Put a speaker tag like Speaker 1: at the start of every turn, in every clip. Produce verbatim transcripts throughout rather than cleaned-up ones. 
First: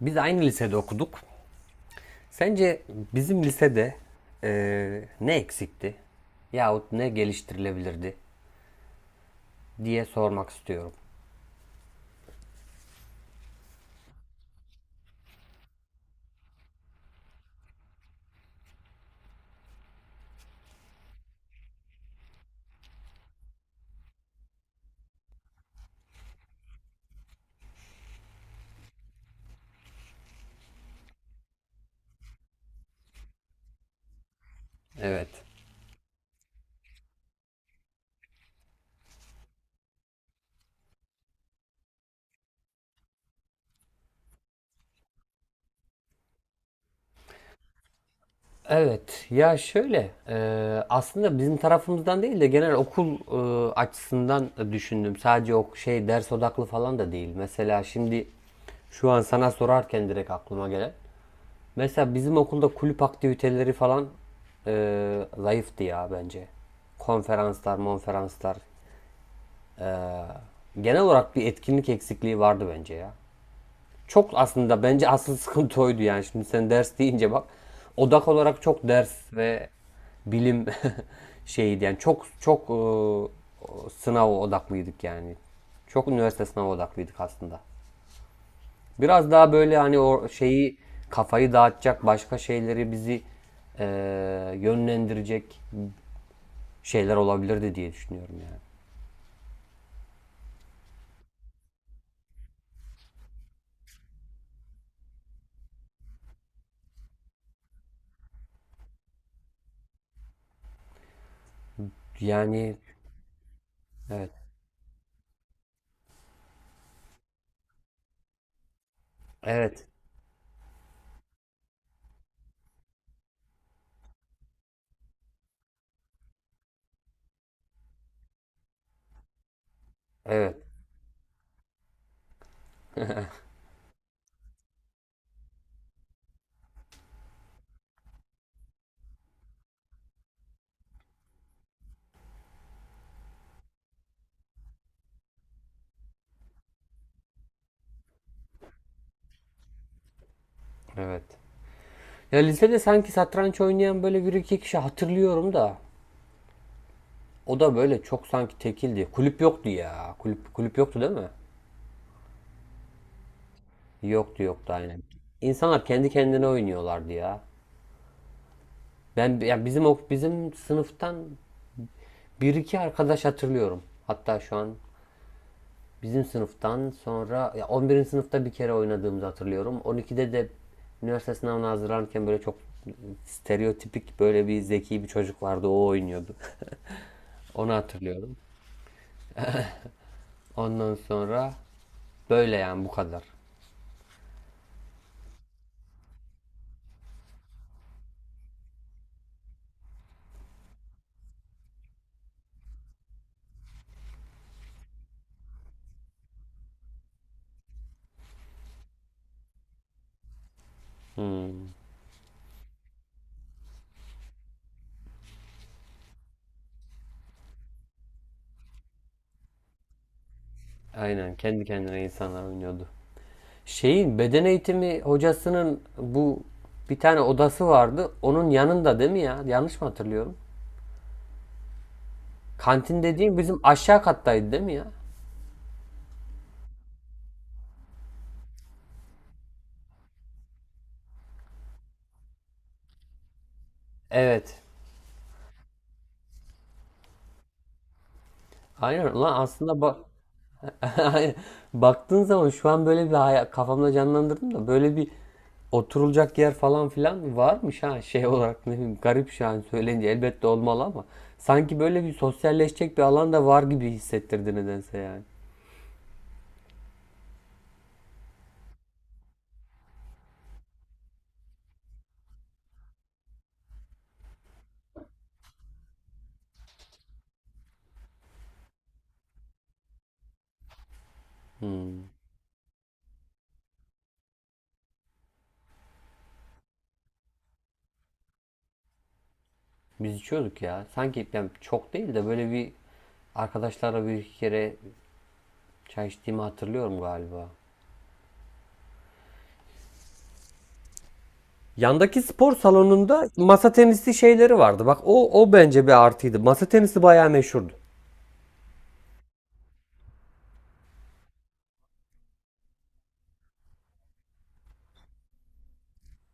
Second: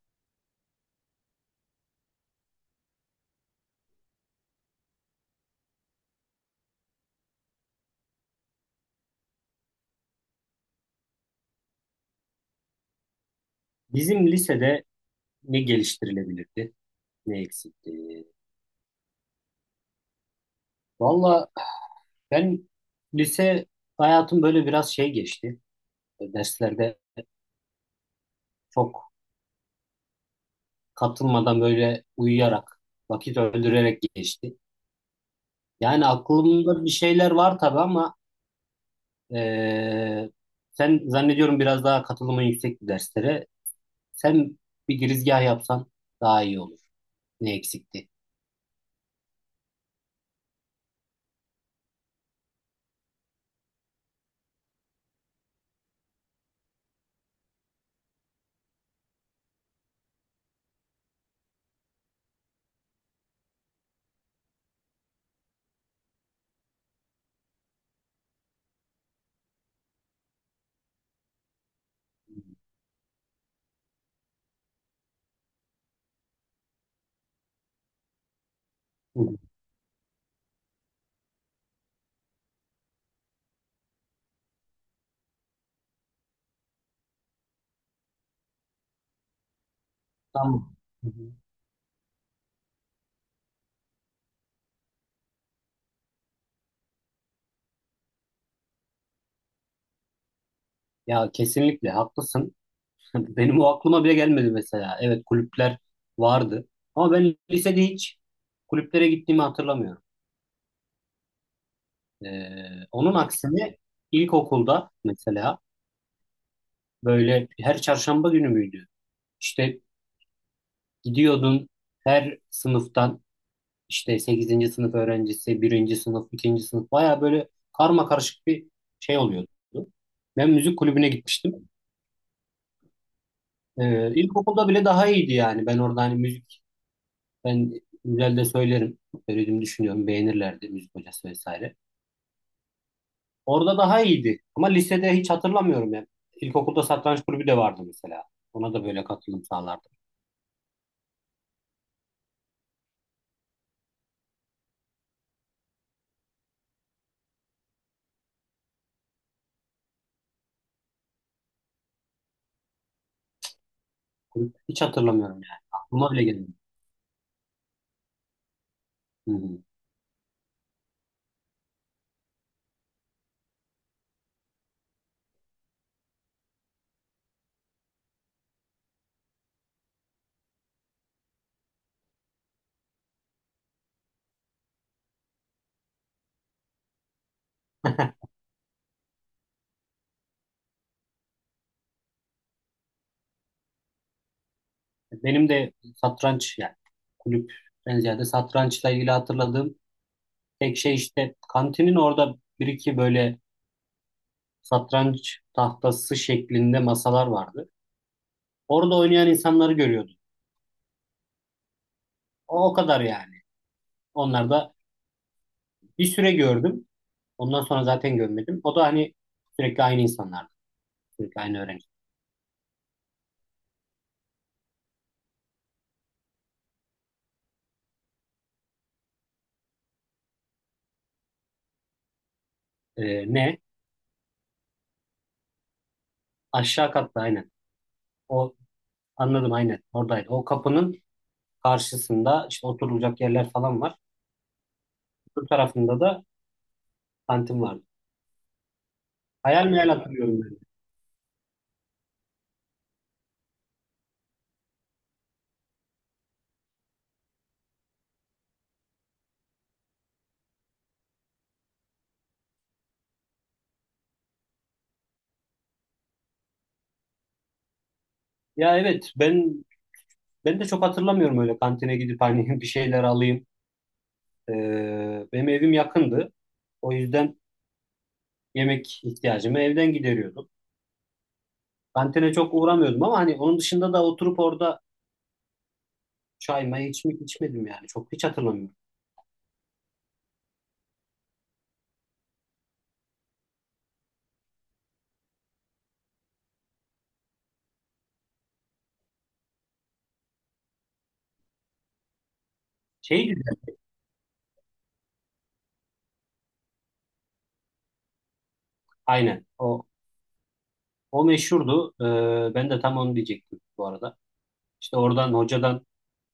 Speaker 1: Biz aynı lisede okuduk. Sence bizim lisede eee, ne eksikti yahut ne geliştirilebilirdi diye sormak istiyorum.
Speaker 2: Bizim lisede ne geliştirilebilirdi, ne eksikti? Valla ben lise hayatım böyle biraz şey geçti. Derslerde çok katılmadan böyle uyuyarak, vakit öldürerek geçti.
Speaker 1: Evet.
Speaker 2: Yani aklımda bir şeyler var tabii ama eee, sen zannediyorum biraz daha katılımın yüksek bir derslere. Sen bir girizgah yapsan daha iyi olur. Ne eksikti?
Speaker 1: Evet ya şöyle eee, aslında bizim tarafımızdan değil de genel okul eee, açısından düşündüm. Sadece o şey ders odaklı falan da değil. Mesela şimdi şu an sana sorarken direkt aklıma gelen. Mesela bizim okulda kulüp aktiviteleri falan eee, zayıftı ya bence konferanslar, monferanslar. Genel olarak bir etkinlik eksikliği vardı bence ya. Çok aslında bence asıl sıkıntı oydu yani. Şimdi sen ders deyince bak odak olarak çok ders
Speaker 2: Hı.
Speaker 1: ve bilim şeydi yani çok çok e, sınav odaklıydık yani. Çok üniversite sınavı odaklıydık aslında. Biraz daha böyle hani o şeyi
Speaker 2: Tamam. Hı hı.
Speaker 1: kafayı dağıtacak başka şeyleri bizi e, yönlendirecek şeyler olabilirdi diye düşünüyorum yani.
Speaker 2: Ya kesinlikle haklısın. Benim o aklıma bile gelmedi mesela. Evet, kulüpler vardı. Ama ben lisede hiç kulüplere gittiğimi hatırlamıyorum.
Speaker 1: Yani
Speaker 2: Ee, onun aksine
Speaker 1: evet.
Speaker 2: ilkokulda mesela böyle her çarşamba günü müydü? İşte
Speaker 1: Evet.
Speaker 2: gidiyordun, her sınıftan işte sekizinci sınıf öğrencisi, birinci sınıf, ikinci sınıf baya böyle karma karışık bir şey oluyordu. Ben
Speaker 1: Evet.
Speaker 2: müzik kulübüne gitmiştim. Ee, ilkokulda bile daha iyiydi yani. Ben orada hani müzik Ben güzel de söylerim. Söylediğimi düşünüyorum. Beğenirlerdi müzik hocası vesaire. Orada daha iyiydi. Ama lisede hiç hatırlamıyorum ya. İlkokulda satranç kulübü de vardı mesela. Ona da böyle katılım sağlardım.
Speaker 1: Evet. Ya lisede sanki satranç oynayan böyle bir iki kişi hatırlıyorum da. O da böyle çok sanki tekildi. Kulüp yoktu ya. Kulüp kulüp yoktu değil mi? Yoktu
Speaker 2: Kulüp
Speaker 1: yoktu
Speaker 2: Hiç
Speaker 1: aynen.
Speaker 2: hatırlamıyorum yani.
Speaker 1: İnsanlar kendi
Speaker 2: Aklıma bile
Speaker 1: kendine
Speaker 2: gelmiyor.
Speaker 1: oynuyorlardı ya.
Speaker 2: Hı
Speaker 1: Ben
Speaker 2: hı.
Speaker 1: ya bizim ok- bizim sınıftan bir iki arkadaş hatırlıyorum. Hatta şu an bizim sınıftan sonra ya on birinci sınıfta bir kere oynadığımızı hatırlıyorum. on ikide de üniversite sınavına hazırlanırken böyle çok stereotipik böyle bir zeki bir çocuk vardı, o oynuyordu. Onu hatırlıyorum. Ondan sonra böyle yani bu kadar.
Speaker 2: Benim de satranç, yani kulüpten ziyade satrançla ilgili hatırladığım tek şey, işte kantinin orada bir iki böyle satranç tahtası şeklinde masalar vardı. Orada oynayan insanları görüyordum.
Speaker 1: Hmm.
Speaker 2: O, o kadar yani. Onlar da Bir süre gördüm. Ondan sonra zaten görmedim. O da hani sürekli aynı insanlardı.
Speaker 1: Aynen
Speaker 2: Sürekli aynı
Speaker 1: kendi
Speaker 2: öğrenci.
Speaker 1: kendine insanlar oynuyordu. Şeyin beden eğitimi hocasının bu bir tane odası vardı. Onun yanında değil mi ya? Yanlış mı hatırlıyorum? Kantin
Speaker 2: Ee,
Speaker 1: dediğim
Speaker 2: ne?
Speaker 1: bizim aşağı kattaydı değil mi ya?
Speaker 2: Aşağı katta aynen. O, anladım aynen. Oradaydı. O kapının karşısında işte oturulacak yerler falan var.
Speaker 1: Evet.
Speaker 2: Öbür tarafında da kantin vardı.
Speaker 1: Aynen lan
Speaker 2: Hayal
Speaker 1: aslında
Speaker 2: meyal
Speaker 1: bak,
Speaker 2: hatırlıyorum ben.
Speaker 1: baktığın zaman şu an böyle bir hayal, kafamda canlandırdım da böyle bir oturulacak yer falan filan varmış ha, şey olarak ne bileyim garip, şu an söyleyince elbette olmalı ama sanki böyle bir sosyalleşecek bir alan da var gibi hissettirdi nedense yani.
Speaker 2: Ya evet, ben ben de çok hatırlamıyorum öyle kantine gidip hani bir şeyler alayım. Ee, benim evim yakındı. O yüzden yemek ihtiyacımı evden gideriyordum.
Speaker 1: Hmm.
Speaker 2: Kantine çok uğramıyordum ama hani onun dışında da oturup orada çay may hiç mi içmedim yani. Çok, hiç hatırlamıyorum.
Speaker 1: Biz içiyorduk ya. Sanki yani çok değil de böyle bir arkadaşlarla bir iki kere çay içtiğimi hatırlıyorum galiba. Yandaki spor
Speaker 2: Şey
Speaker 1: salonunda
Speaker 2: güzel.
Speaker 1: masa tenisi şeyleri vardı. Bak o o bence bir artıydı. Masa tenisi bayağı meşhurdu.
Speaker 2: Aynen. O, o meşhurdu. Ee, ben de tam onu diyecektim bu arada. İşte oradan hocadan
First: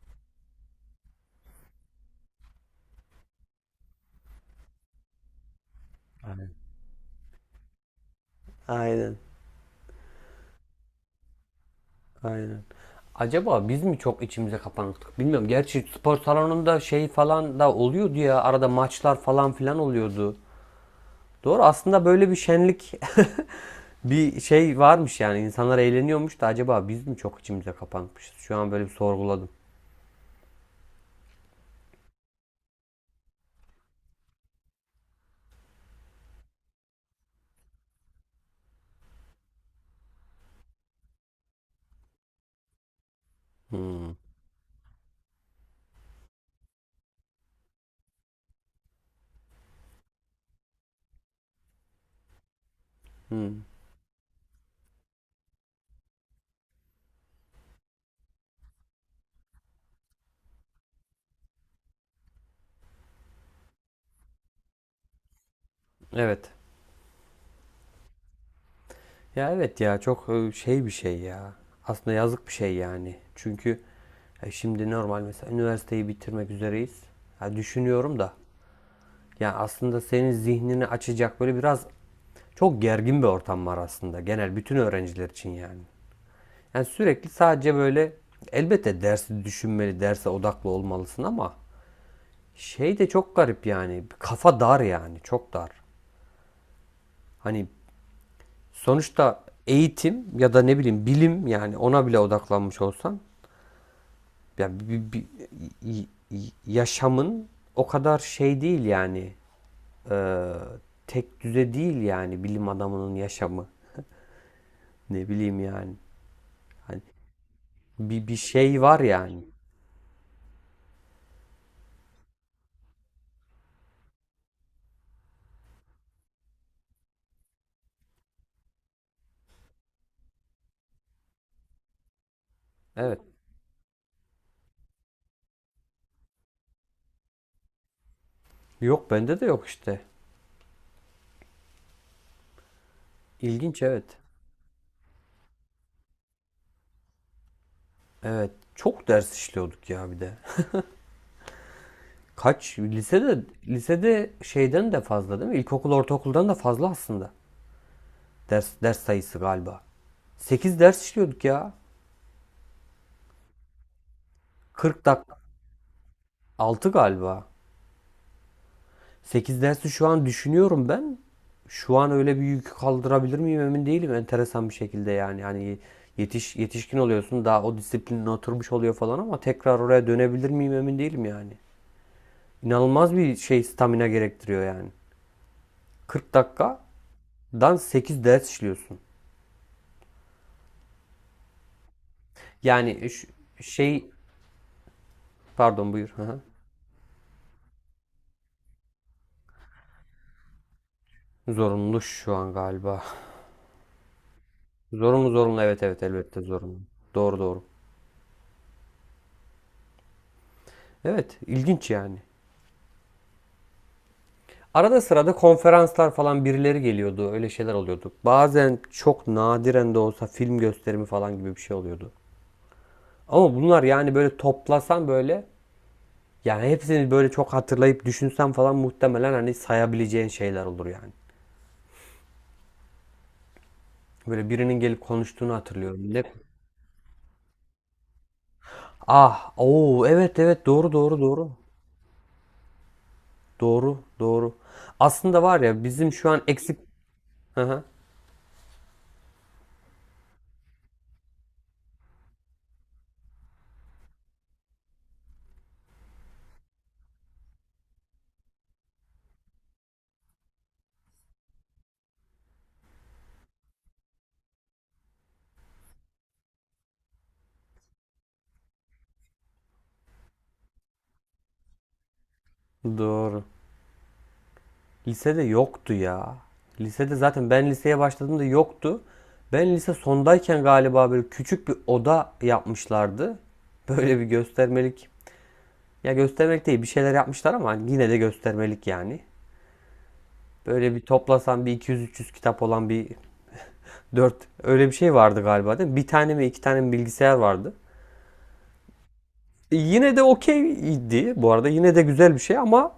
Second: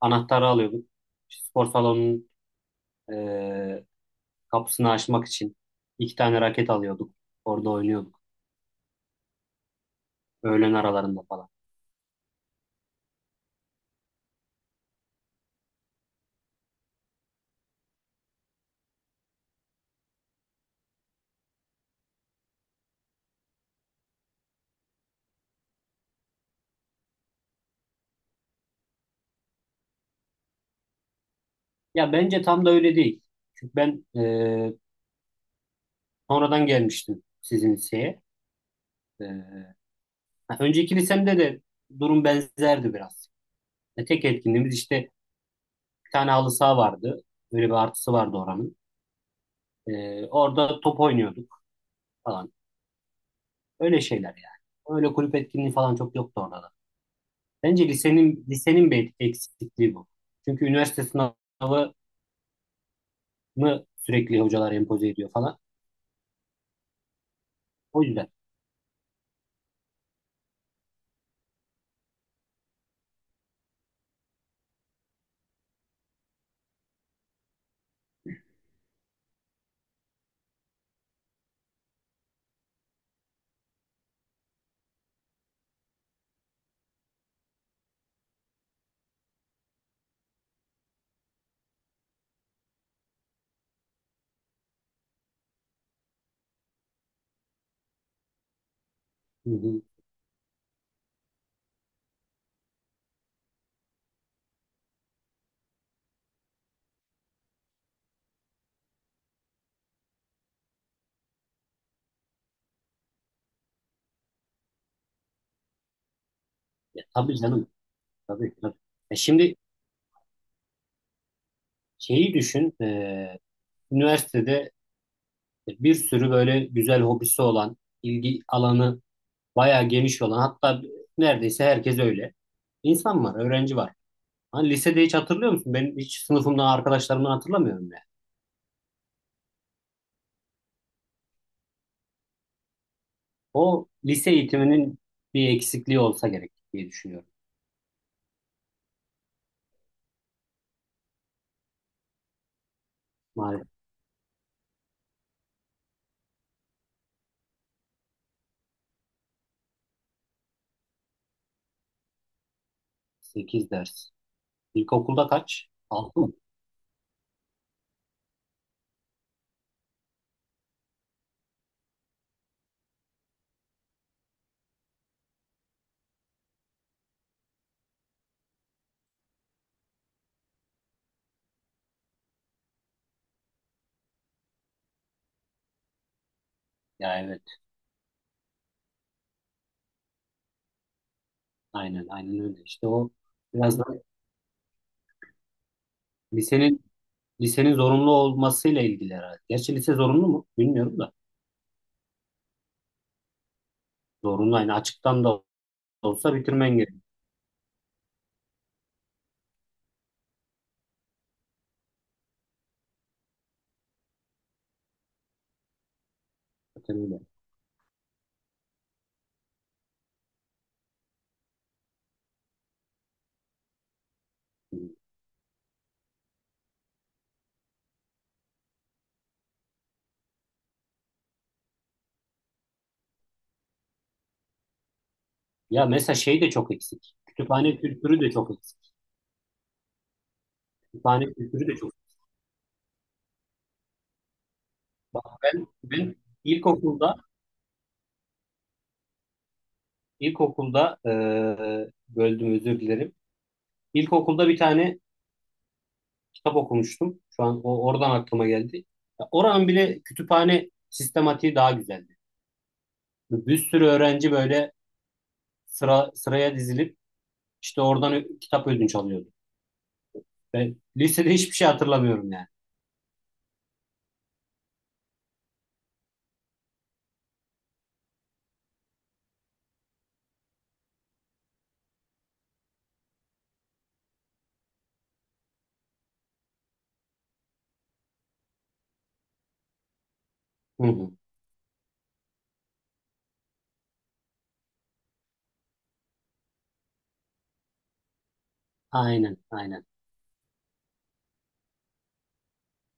Speaker 2: anahtarı alıyorduk. İşte spor salonunun ee, kapısını açmak için iki tane raket alıyorduk. Orada oynuyorduk.
Speaker 1: Aynen.
Speaker 2: Öğlen aralarında falan.
Speaker 1: Aynen. Acaba biz mi çok içimize kapandık? Bilmiyorum. Gerçi spor salonunda şey falan da oluyordu ya. Arada maçlar falan filan oluyordu. Doğru. Aslında böyle bir şenlik bir şey varmış yani. İnsanlar eğleniyormuş da acaba biz mi çok içimize kapanmışız? Şu an böyle bir sorguladım.
Speaker 2: Ya bence tam da öyle değil. Çünkü ben ee, sonradan gelmiştim sizin liseye. Ee, ha, Önceki lisemde de durum benzerdi biraz. E,
Speaker 1: Hmm.
Speaker 2: tek etkinliğimiz işte bir tane halı saha vardı. Böyle bir artısı vardı oranın. Ee, orada top oynuyorduk falan.
Speaker 1: Hmm.
Speaker 2: Öyle şeyler yani. Öyle kulüp etkinliği falan çok yoktu orada da. Bence lisenin lisenin bir eksikliği bu. Çünkü üniversite sınavını sürekli hocalar empoze ediyor falan.
Speaker 1: Evet.
Speaker 2: O yüzden.
Speaker 1: Ya evet ya çok e, şey bir şey ya. Aslında yazık bir şey yani. Çünkü e, şimdi normal mesela üniversiteyi bitirmek üzereyiz. Ya düşünüyorum da. Ya aslında senin zihnini açacak böyle biraz. Çok gergin bir ortam var aslında genel bütün öğrenciler için yani. Yani sürekli sadece böyle elbette dersi düşünmeli, derse odaklı olmalısın ama şey de çok garip yani. Kafa dar yani, çok dar. Hani sonuçta
Speaker 2: Hı hı.
Speaker 1: eğitim ya da ne bileyim bilim yani ona bile odaklanmış olsan yani bir, bir- y- yaşamın o kadar şey değil yani e, tek düze değil yani bilim adamının yaşamı, ne bileyim yani hani
Speaker 2: Ya, tabii canım.
Speaker 1: bir, bir
Speaker 2: Tabii, tabii.
Speaker 1: şey var
Speaker 2: E
Speaker 1: yani.
Speaker 2: şimdi şeyi düşün. E, üniversitede bir sürü böyle güzel hobisi olan, ilgi alanı bayağı geniş olan, hatta neredeyse herkes öyle.
Speaker 1: Evet.
Speaker 2: İnsan var, öğrenci var. Hani lisede hiç hatırlıyor musun? Ben hiç sınıfımdan arkadaşlarımdan hatırlamıyorum ya.
Speaker 1: Yok, bende de yok işte. İlginç,
Speaker 2: O
Speaker 1: evet.
Speaker 2: lise eğitiminin bir eksikliği olsa gerek diye düşünüyorum.
Speaker 1: Evet. Çok ders işliyorduk ya bir de. Kaç? Lisede
Speaker 2: Maalesef
Speaker 1: lisede şeyden de fazla değil mi? İlkokul, ortaokuldan da fazla aslında. Ders ders sayısı galiba. Sekiz ders işliyorduk ya.
Speaker 2: sekiz ders.
Speaker 1: Kırk
Speaker 2: İlkokulda
Speaker 1: dak
Speaker 2: kaç? Altı mı?
Speaker 1: altı galiba. Sekiz dersi şu an düşünüyorum ben. Şu an öyle bir yükü kaldırabilir miyim emin değilim. Enteresan bir şekilde yani. Hani yetiş, yetişkin oluyorsun, daha o disiplinin oturmuş oluyor falan ama tekrar oraya dönebilir miyim emin değilim yani. İnanılmaz bir şey, stamina gerektiriyor yani. kırk dakikadan
Speaker 2: Ya evet.
Speaker 1: sekiz ders işliyorsun.
Speaker 2: Aynen, aynen öyle. İşte
Speaker 1: Yani
Speaker 2: o
Speaker 1: ş-
Speaker 2: biraz da
Speaker 1: şey pardon buyur. Hı hı.
Speaker 2: lisenin lisenin zorunlu olmasıyla ilgili herhalde. Gerçi lise zorunlu mu? Bilmiyorum da.
Speaker 1: Zorunlu şu an galiba.
Speaker 2: Zorunlu, yani açıktan
Speaker 1: Zorunlu
Speaker 2: da
Speaker 1: zorunlu, evet evet,
Speaker 2: olsa
Speaker 1: elbette
Speaker 2: bitirmen
Speaker 1: zorunlu.
Speaker 2: gerekiyor.
Speaker 1: Doğru doğru. Evet, ilginç yani. Arada sırada konferanslar falan birileri
Speaker 2: Zaten öyle.
Speaker 1: geliyordu. Öyle şeyler oluyordu. Bazen çok nadiren de olsa film gösterimi falan gibi bir şey oluyordu. Ama bunlar yani böyle toplasan böyle, yani hepsini böyle çok hatırlayıp düşünsen falan muhtemelen hani sayabileceğin şeyler olur yani. Böyle birinin gelip konuştuğunu
Speaker 2: Ya
Speaker 1: hatırlıyorum.
Speaker 2: mesela
Speaker 1: Ne?
Speaker 2: şey de çok eksik. Kütüphane kültürü de çok eksik.
Speaker 1: Ah, oo, evet evet, doğru doğru
Speaker 2: Kütüphane
Speaker 1: doğru.
Speaker 2: kültürü de çok eksik.
Speaker 1: Doğru doğru.
Speaker 2: Bak,
Speaker 1: Aslında var
Speaker 2: ben,
Speaker 1: ya bizim
Speaker 2: ben
Speaker 1: şu an eksik...
Speaker 2: ilkokulda
Speaker 1: Hı hı,
Speaker 2: İlkokulda eee böldüm, özür dilerim. İlkokulda bir tane kitap okumuştum. Şu an o oradan aklıma geldi. Ya oranın bile kütüphane sistematiği daha güzeldi. Bir sürü öğrenci böyle sıra sıraya dizilip işte oradan ö- kitap ödünç alıyordu. Ben lisede hiçbir şey hatırlamıyorum yani.
Speaker 1: doğru. Lisede yoktu ya. Lisede zaten ben liseye başladığımda yoktu. Ben lise sondayken galiba böyle küçük bir oda yapmışlardı. Böyle bir göstermelik. Ya göstermelik değil, bir şeyler yapmışlar ama yine de göstermelik yani.
Speaker 2: Hı
Speaker 1: Böyle bir
Speaker 2: hı.
Speaker 1: toplasan bir iki yüz üç yüz kitap olan bir dört, öyle bir şey vardı galiba değil mi? Bir tane mi iki tane mi bilgisayar vardı.
Speaker 2: Aynen,
Speaker 1: E,
Speaker 2: aynen.
Speaker 1: yine de okeydi bu arada, yine de güzel bir şey ama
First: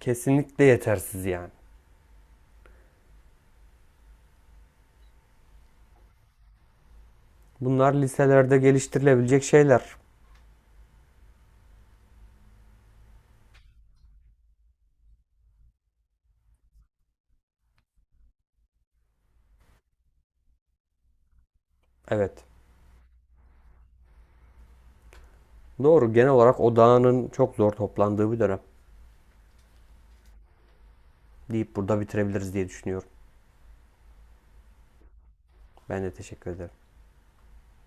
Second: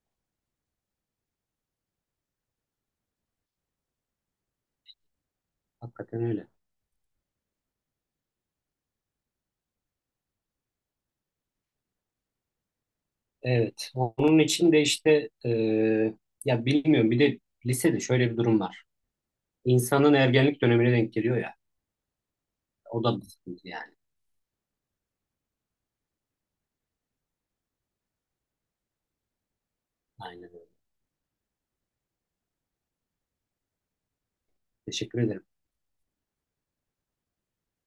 Speaker 1: kesinlikle yetersiz yani.
Speaker 2: Hakikaten öyle.
Speaker 1: Bunlar liselerde geliştirilebilecek şeyler.
Speaker 2: Evet. Onun için de işte eee, ya bilmiyorum. Bir de lisede şöyle bir durum var. İnsanın ergenlik dönemine denk geliyor ya.
Speaker 1: Evet
Speaker 2: O da bir sıkıntı yani.
Speaker 1: doğru, genel olarak odağının çok zor toplandığı bir dönem
Speaker 2: Aynen öyle.
Speaker 1: deyip burada bitirebiliriz diye düşünüyorum.
Speaker 2: Teşekkür ederim.
Speaker 1: Ben de teşekkür ederim.